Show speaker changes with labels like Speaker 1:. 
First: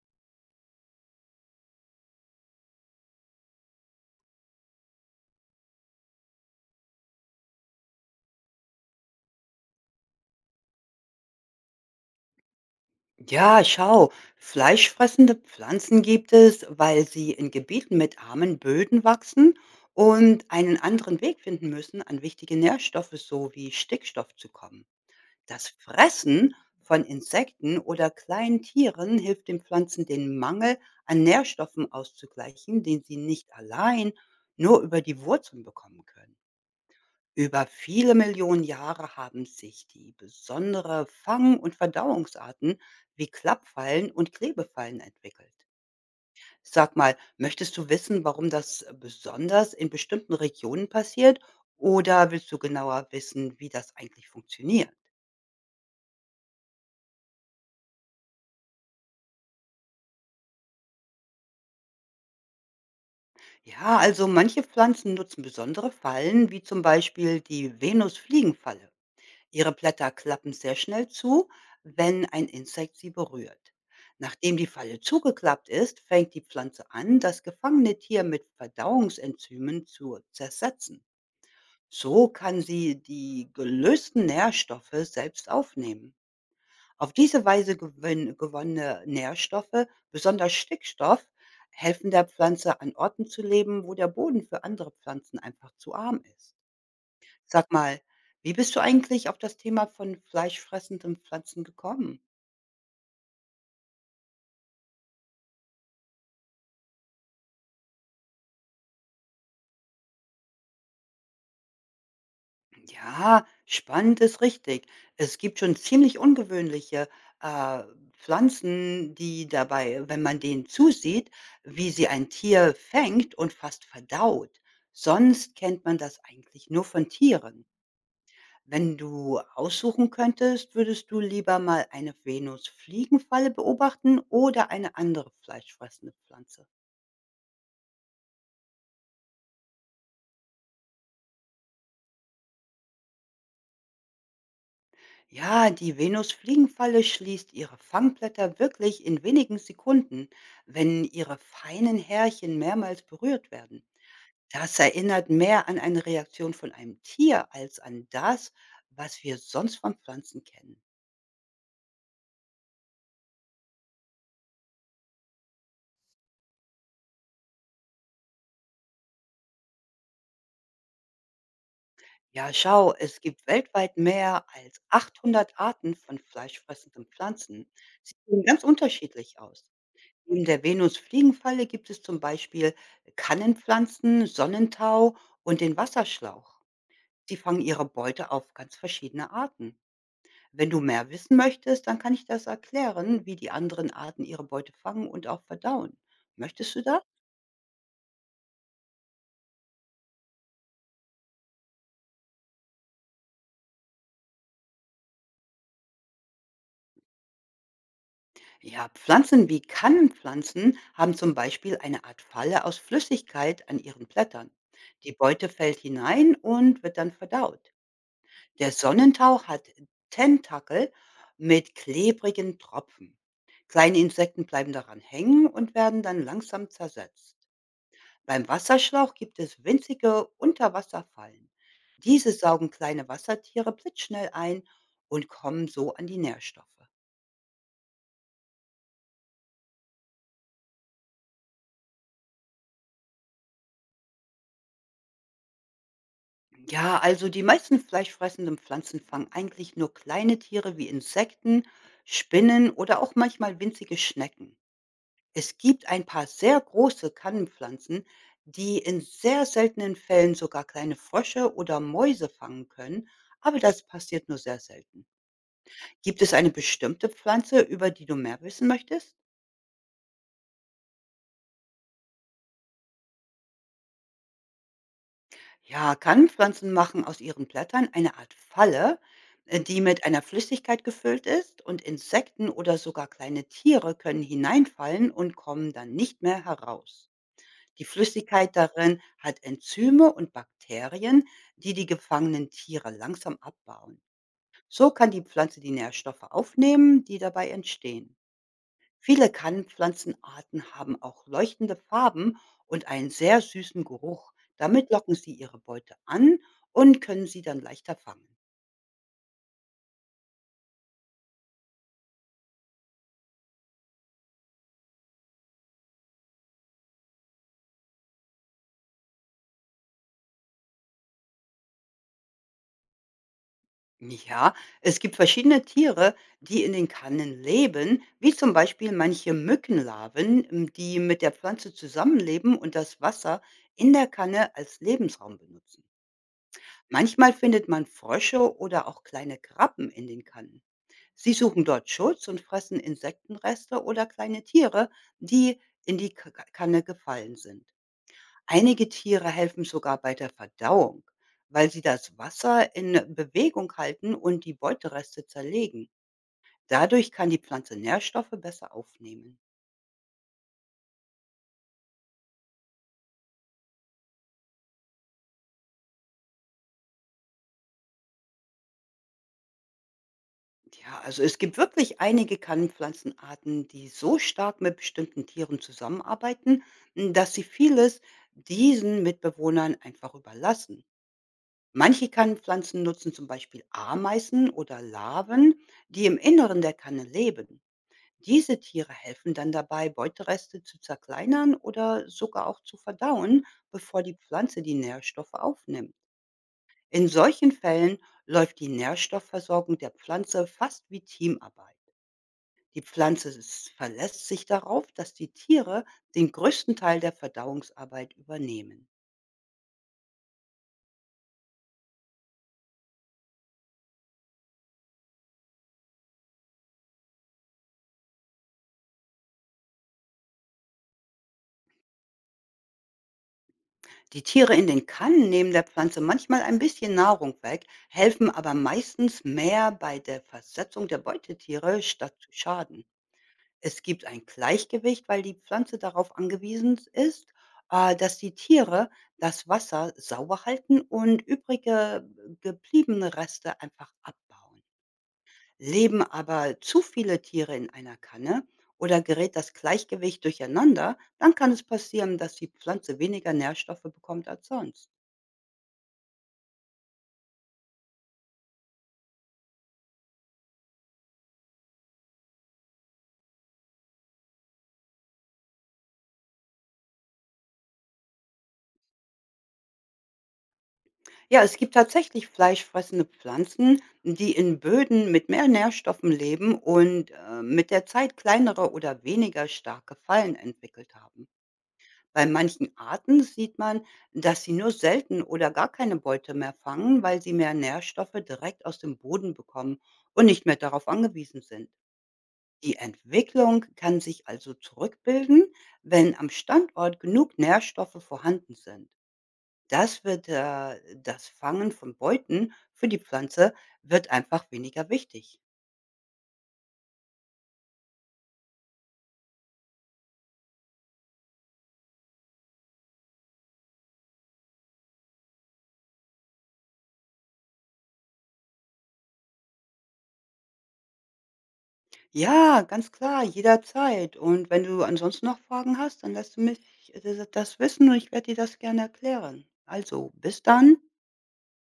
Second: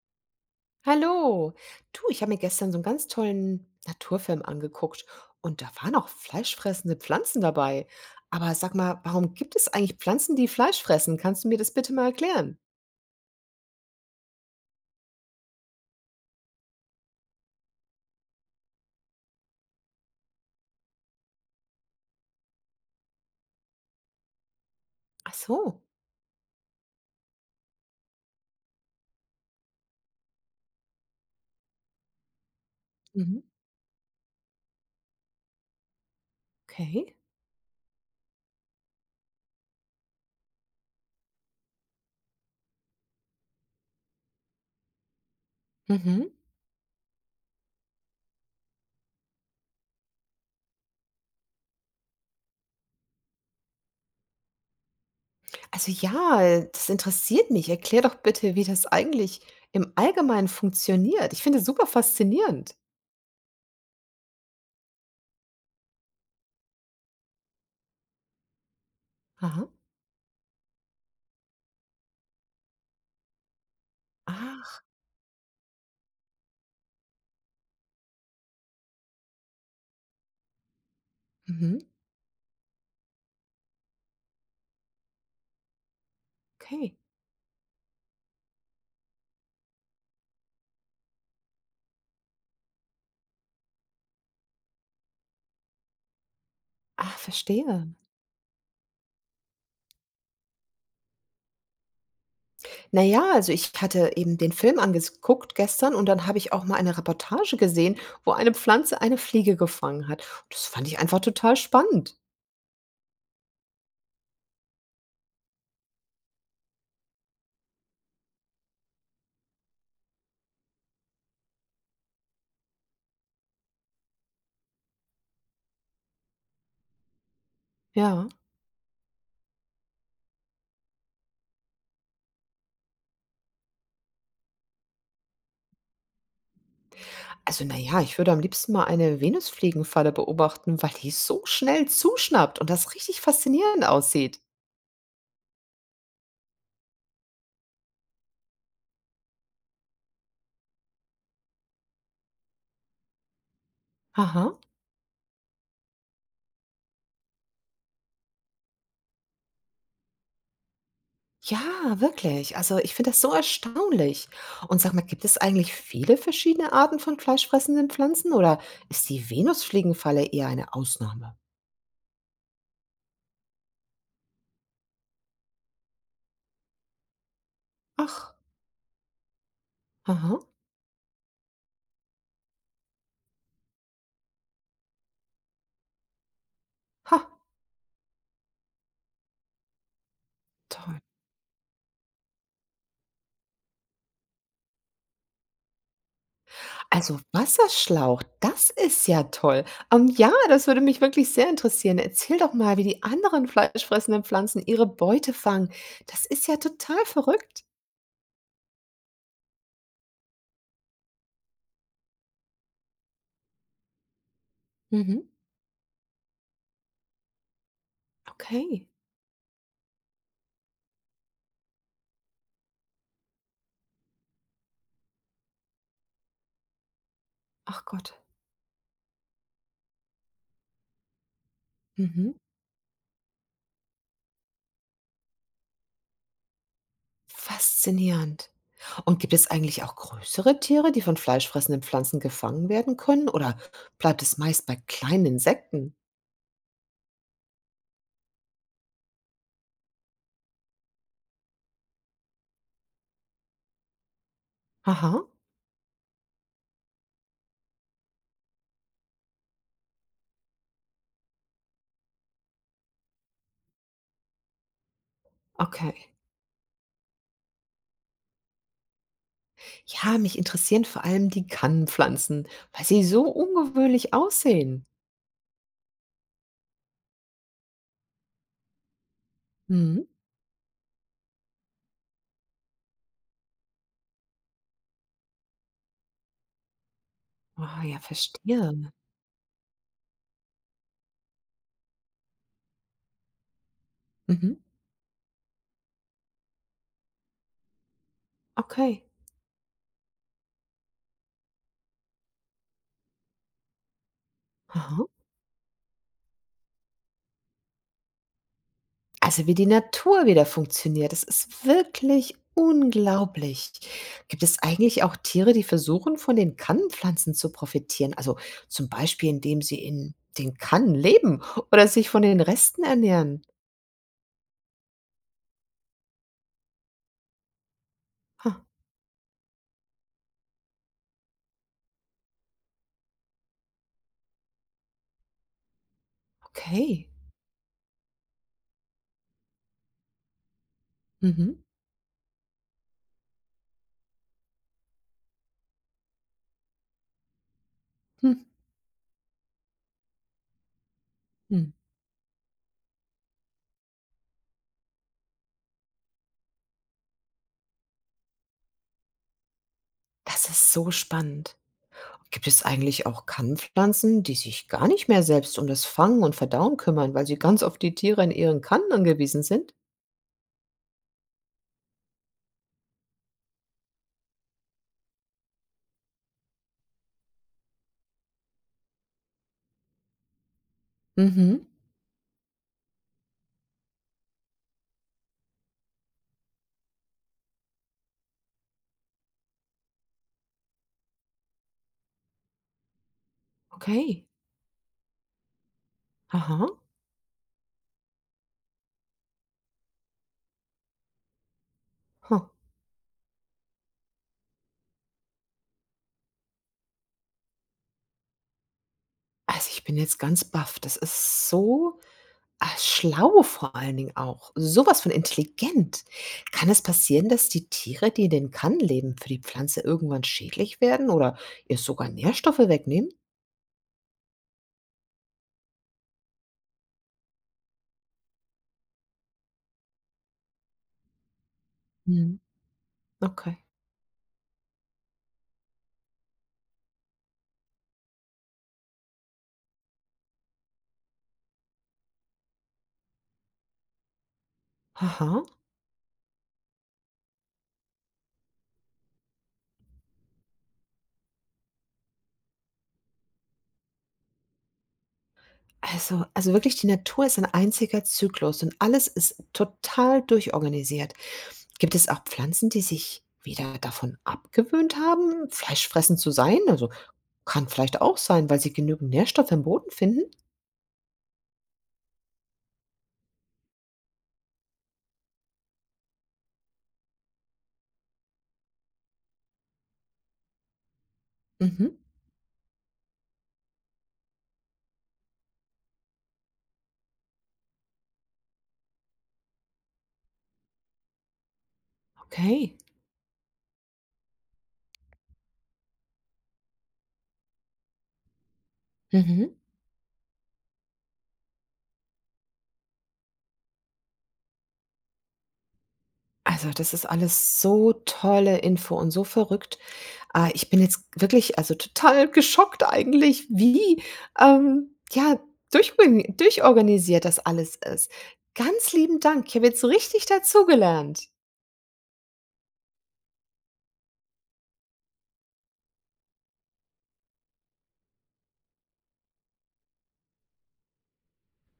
Speaker 1: Hallo. Du, ich habe mir gestern so einen ganz tollen Naturfilm angeguckt und da waren auch fleischfressende Pflanzen dabei. Aber sag mal, warum gibt es eigentlich Pflanzen, die Fleisch fressen? Kannst du mir das bitte mal erklären?
Speaker 2: Ja, schau, fleischfressende Pflanzen gibt es, weil sie in Gebieten mit armen Böden wachsen und einen anderen Weg finden müssen, an wichtige Nährstoffe sowie Stickstoff zu kommen.
Speaker 1: Ach
Speaker 2: Das
Speaker 1: so.
Speaker 2: Fressen von Insekten oder kleinen Tieren hilft den Pflanzen, den Mangel an Nährstoffen auszugleichen, den sie
Speaker 1: Mhm.
Speaker 2: nicht allein nur über die Wurzeln bekommen können.
Speaker 1: Okay.
Speaker 2: Über viele Millionen Jahre haben sich die besondere Fang- und Verdauungsarten wie Klappfallen und Klebefallen entwickelt.
Speaker 1: Mhm.
Speaker 2: Sag mal, möchtest du wissen, warum das besonders in bestimmten Regionen passiert? Oder willst du genauer wissen, wie das eigentlich funktioniert?
Speaker 1: Also ja, das interessiert mich. Erklär doch bitte, wie das eigentlich im Allgemeinen funktioniert. Ich finde es super faszinierend.
Speaker 2: Ja, also manche Pflanzen nutzen besondere Fallen, wie zum Beispiel die Venusfliegenfalle.
Speaker 1: Aha.
Speaker 2: Ihre Blätter klappen sehr schnell zu, wenn ein Insekt sie berührt. Nachdem die
Speaker 1: Ach.
Speaker 2: Falle zugeklappt ist, fängt die Pflanze an, das gefangene Tier mit Verdauungsenzymen zu zersetzen.
Speaker 1: Mhm.
Speaker 2: So kann sie die gelösten Nährstoffe selbst aufnehmen.
Speaker 1: Okay.
Speaker 2: Auf diese Weise gewonnene Nährstoffe, besonders Stickstoff, helfen der Pflanze an Orten zu leben, wo der Boden für andere Pflanzen einfach zu arm ist.
Speaker 1: Ah,
Speaker 2: Sag
Speaker 1: verstehe.
Speaker 2: mal, wie bist du eigentlich auf das Thema von fleischfressenden Pflanzen gekommen?
Speaker 1: Na ja, also ich hatte eben den Film angeguckt gestern und dann habe ich auch mal eine Reportage gesehen, wo eine Pflanze eine Fliege gefangen hat. Das fand ich einfach total spannend.
Speaker 2: Ja, spannend ist richtig. Es gibt schon ziemlich ungewöhnliche, äh, Pflanzen, die dabei wenn man denen zusieht, wie sie ein Tier fängt und fast verdaut. Sonst kennt man das eigentlich nur von Tieren.
Speaker 1: Ja.
Speaker 2: Wenn du aussuchen könntest, würdest du lieber mal eine Venusfliegenfalle beobachten oder eine andere fleischfressende Pflanze?
Speaker 1: Also na ja, ich würde am liebsten mal eine Venusfliegenfalle beobachten, weil die so schnell zuschnappt und das richtig faszinierend aussieht.
Speaker 2: Ja, die Venusfliegenfalle schließt ihre Fangblätter wirklich in wenigen Sekunden, wenn ihre feinen Härchen mehrmals berührt werden.
Speaker 1: Aha.
Speaker 2: Das erinnert mehr an eine Reaktion von einem Tier als an das, was wir sonst von Pflanzen kennen.
Speaker 1: Ja, wirklich. Also ich finde das so erstaunlich. Und sag mal, gibt es eigentlich viele verschiedene Arten von fleischfressenden Pflanzen oder ist die Venusfliegenfalle eher eine Ausnahme?
Speaker 2: Ja, schau, es gibt weltweit mehr als 800 Arten von fleischfressenden Pflanzen. Sie
Speaker 1: Ach,
Speaker 2: sehen ganz unterschiedlich aus.
Speaker 1: aha.
Speaker 2: In der Venusfliegenfalle gibt es zum Beispiel Kannenpflanzen, Sonnentau und den Wasserschlauch.
Speaker 1: Ha.
Speaker 2: Sie fangen ihre Beute auf ganz verschiedene Arten. Wenn du
Speaker 1: Toll.
Speaker 2: mehr wissen möchtest, dann kann ich das erklären, wie die anderen Arten ihre Beute fangen und auch verdauen. Möchtest du das?
Speaker 1: Also, Wasserschlauch, das ist ja toll. Ja, das würde mich wirklich sehr interessieren. Erzähl doch mal, wie die anderen fleischfressenden Pflanzen ihre Beute fangen. Das ist ja total verrückt.
Speaker 2: Ja, Pflanzen wie Kannenpflanzen haben zum Beispiel eine Art Falle aus Flüssigkeit an ihren Blättern. Die
Speaker 1: Mhm.
Speaker 2: Beute fällt hinein und wird dann verdaut. Der
Speaker 1: Okay.
Speaker 2: Sonnentau hat Tentakel mit klebrigen Tropfen. Kleine Insekten bleiben daran hängen und werden dann langsam zersetzt.
Speaker 1: Ach Gott.
Speaker 2: Beim Wasserschlauch gibt es winzige Unterwasserfallen.
Speaker 1: Mhm.
Speaker 2: Diese saugen kleine Wassertiere blitzschnell ein und kommen so an die Nährstoffe.
Speaker 1: Faszinierend. Und gibt es eigentlich auch größere Tiere, die von fleischfressenden Pflanzen gefangen werden können? Oder bleibt es meist bei kleinen Insekten?
Speaker 2: Ja, also die meisten fleischfressenden Pflanzen fangen eigentlich nur kleine Tiere wie Insekten, Spinnen oder auch manchmal winzige Schnecken.
Speaker 1: Aha.
Speaker 2: Es gibt ein paar sehr große Kannenpflanzen, die in sehr seltenen Fällen sogar kleine Frösche oder Mäuse fangen können, aber das passiert nur sehr selten.
Speaker 1: Okay.
Speaker 2: Gibt es eine bestimmte Pflanze, über die du mehr wissen möchtest?
Speaker 1: Ja, mich interessieren vor allem die Kannenpflanzen, weil sie so ungewöhnlich aussehen.
Speaker 2: Ja, kann Pflanzen machen aus ihren Blättern eine Art Falle, die
Speaker 1: Mhm.
Speaker 2: mit einer Flüssigkeit gefüllt ist und Insekten oder sogar kleine Tiere können hineinfallen und kommen dann nicht mehr heraus.
Speaker 1: Ah,
Speaker 2: Die
Speaker 1: ja,
Speaker 2: Flüssigkeit
Speaker 1: verstehe.
Speaker 2: darin hat Enzyme und Bakterien, die die gefangenen Tiere langsam abbauen.
Speaker 1: Mhm.
Speaker 2: So kann die Pflanze die Nährstoffe aufnehmen, die dabei entstehen.
Speaker 1: Okay.
Speaker 2: Viele Kannenpflanzenarten haben auch leuchtende Farben und einen sehr süßen Geruch. Damit
Speaker 1: Aha.
Speaker 2: locken sie ihre Beute an und können sie dann leichter fangen.
Speaker 1: Also, wie die Natur wieder funktioniert, das ist wirklich unglaublich. Gibt es eigentlich auch Tiere, die versuchen, von den Kannenpflanzen zu profitieren? Also, zum Beispiel, indem sie in den Kannen leben oder sich von den Resten ernähren?
Speaker 2: Ja, es gibt verschiedene Tiere, die in den Kannen leben, wie
Speaker 1: Ha,
Speaker 2: zum Beispiel manche Mückenlarven, die mit der Pflanze zusammenleben und das Wasser in der Kanne als Lebensraum benutzen.
Speaker 1: okay.
Speaker 2: Manchmal findet man Frösche oder auch kleine Krabben in den Kannen. Sie
Speaker 1: Mhm.
Speaker 2: suchen dort Schutz und fressen Insektenreste oder kleine Tiere, die in die Kanne gefallen sind.
Speaker 1: Hm.
Speaker 2: Einige Tiere helfen sogar bei der Verdauung, weil
Speaker 1: Hm.
Speaker 2: sie das Wasser in Bewegung halten und die Beutereste zerlegen. Dadurch kann die Pflanze Nährstoffe besser aufnehmen.
Speaker 1: Das ist so spannend. Gibt es eigentlich auch Kannpflanzen, die sich gar nicht mehr selbst um das Fangen und Verdauen kümmern, weil sie ganz auf die Tiere in ihren Kannen angewiesen sind?
Speaker 2: Ja, also es gibt wirklich einige Kannenpflanzenarten, die so stark mit bestimmten Tieren zusammenarbeiten, dass sie vieles diesen Mitbewohnern einfach überlassen.
Speaker 1: Mhm.
Speaker 2: Manche Kannenpflanzen nutzen zum Beispiel Ameisen oder Larven, die im Inneren der Kanne leben. Diese Tiere helfen dann dabei, Beutereste zu zerkleinern oder sogar auch zu verdauen, bevor die
Speaker 1: Okay.
Speaker 2: Pflanze die Nährstoffe aufnimmt.
Speaker 1: Aha.
Speaker 2: In solchen Fällen läuft die Nährstoffversorgung der Pflanze fast wie Teamarbeit.
Speaker 1: Huh.
Speaker 2: Die Pflanze s verlässt sich darauf, dass die Tiere den größten Teil der Verdauungsarbeit übernehmen.
Speaker 1: Also ich bin jetzt ganz baff. Das ist so ah, schlau vor allen Dingen auch. Sowas von intelligent. Kann es passieren, dass die Tiere, die in den Kannen leben, für die Pflanze irgendwann schädlich werden oder ihr sogar Nährstoffe wegnehmen?
Speaker 2: Die Tiere in den Kannen nehmen der Pflanze manchmal ein bisschen Nahrung weg, helfen aber meistens mehr bei der Versetzung der Beutetiere, statt zu
Speaker 1: Mhm.
Speaker 2: schaden.
Speaker 1: Okay.
Speaker 2: Es gibt ein Gleichgewicht, weil die Pflanze darauf angewiesen ist, dass die Tiere das Wasser sauber halten und übrige gebliebene Reste einfach abbauen.
Speaker 1: Aha.
Speaker 2: Leben aber zu viele Tiere in einer Kanne oder gerät das Gleichgewicht durcheinander, dann kann es passieren, dass die Pflanze weniger Nährstoffe bekommt als sonst.
Speaker 1: Also wirklich, die Natur ist ein einziger Zyklus und alles ist total durchorganisiert. Gibt es auch Pflanzen, die sich wieder davon abgewöhnt haben, fleischfressend zu sein? Also, kann vielleicht auch sein, weil sie genügend Nährstoffe im Boden finden?
Speaker 2: Ja, es gibt tatsächlich fleischfressende Pflanzen, die in Böden mit mehr Nährstoffen leben und mit der Zeit kleinere oder weniger starke Fallen entwickelt haben.
Speaker 1: Mhm,
Speaker 2: Bei manchen Arten sieht man, dass sie nur selten oder gar keine Beute mehr fangen, weil sie mehr Nährstoffe direkt aus dem Boden bekommen und nicht mehr darauf angewiesen sind.
Speaker 1: okay.
Speaker 2: Die Entwicklung kann sich also zurückbilden, wenn am Standort genug Nährstoffe vorhanden sind.
Speaker 1: Mhm.
Speaker 2: Das wird äh, Das Fangen von Beuten für die Pflanze wird einfach weniger wichtig.
Speaker 1: Also, das ist alles so tolle Info und so verrückt. Ah, ich bin jetzt wirklich, also, total geschockt eigentlich, wie, ja, durchorganisiert das alles ist. Ganz lieben Dank. Ich habe jetzt so richtig dazugelernt.
Speaker 2: Ja, ganz klar, jederzeit. Und wenn du ansonsten noch Fragen hast, dann lass du mich das wissen und ich werde dir das gerne erklären. Also, bis dann.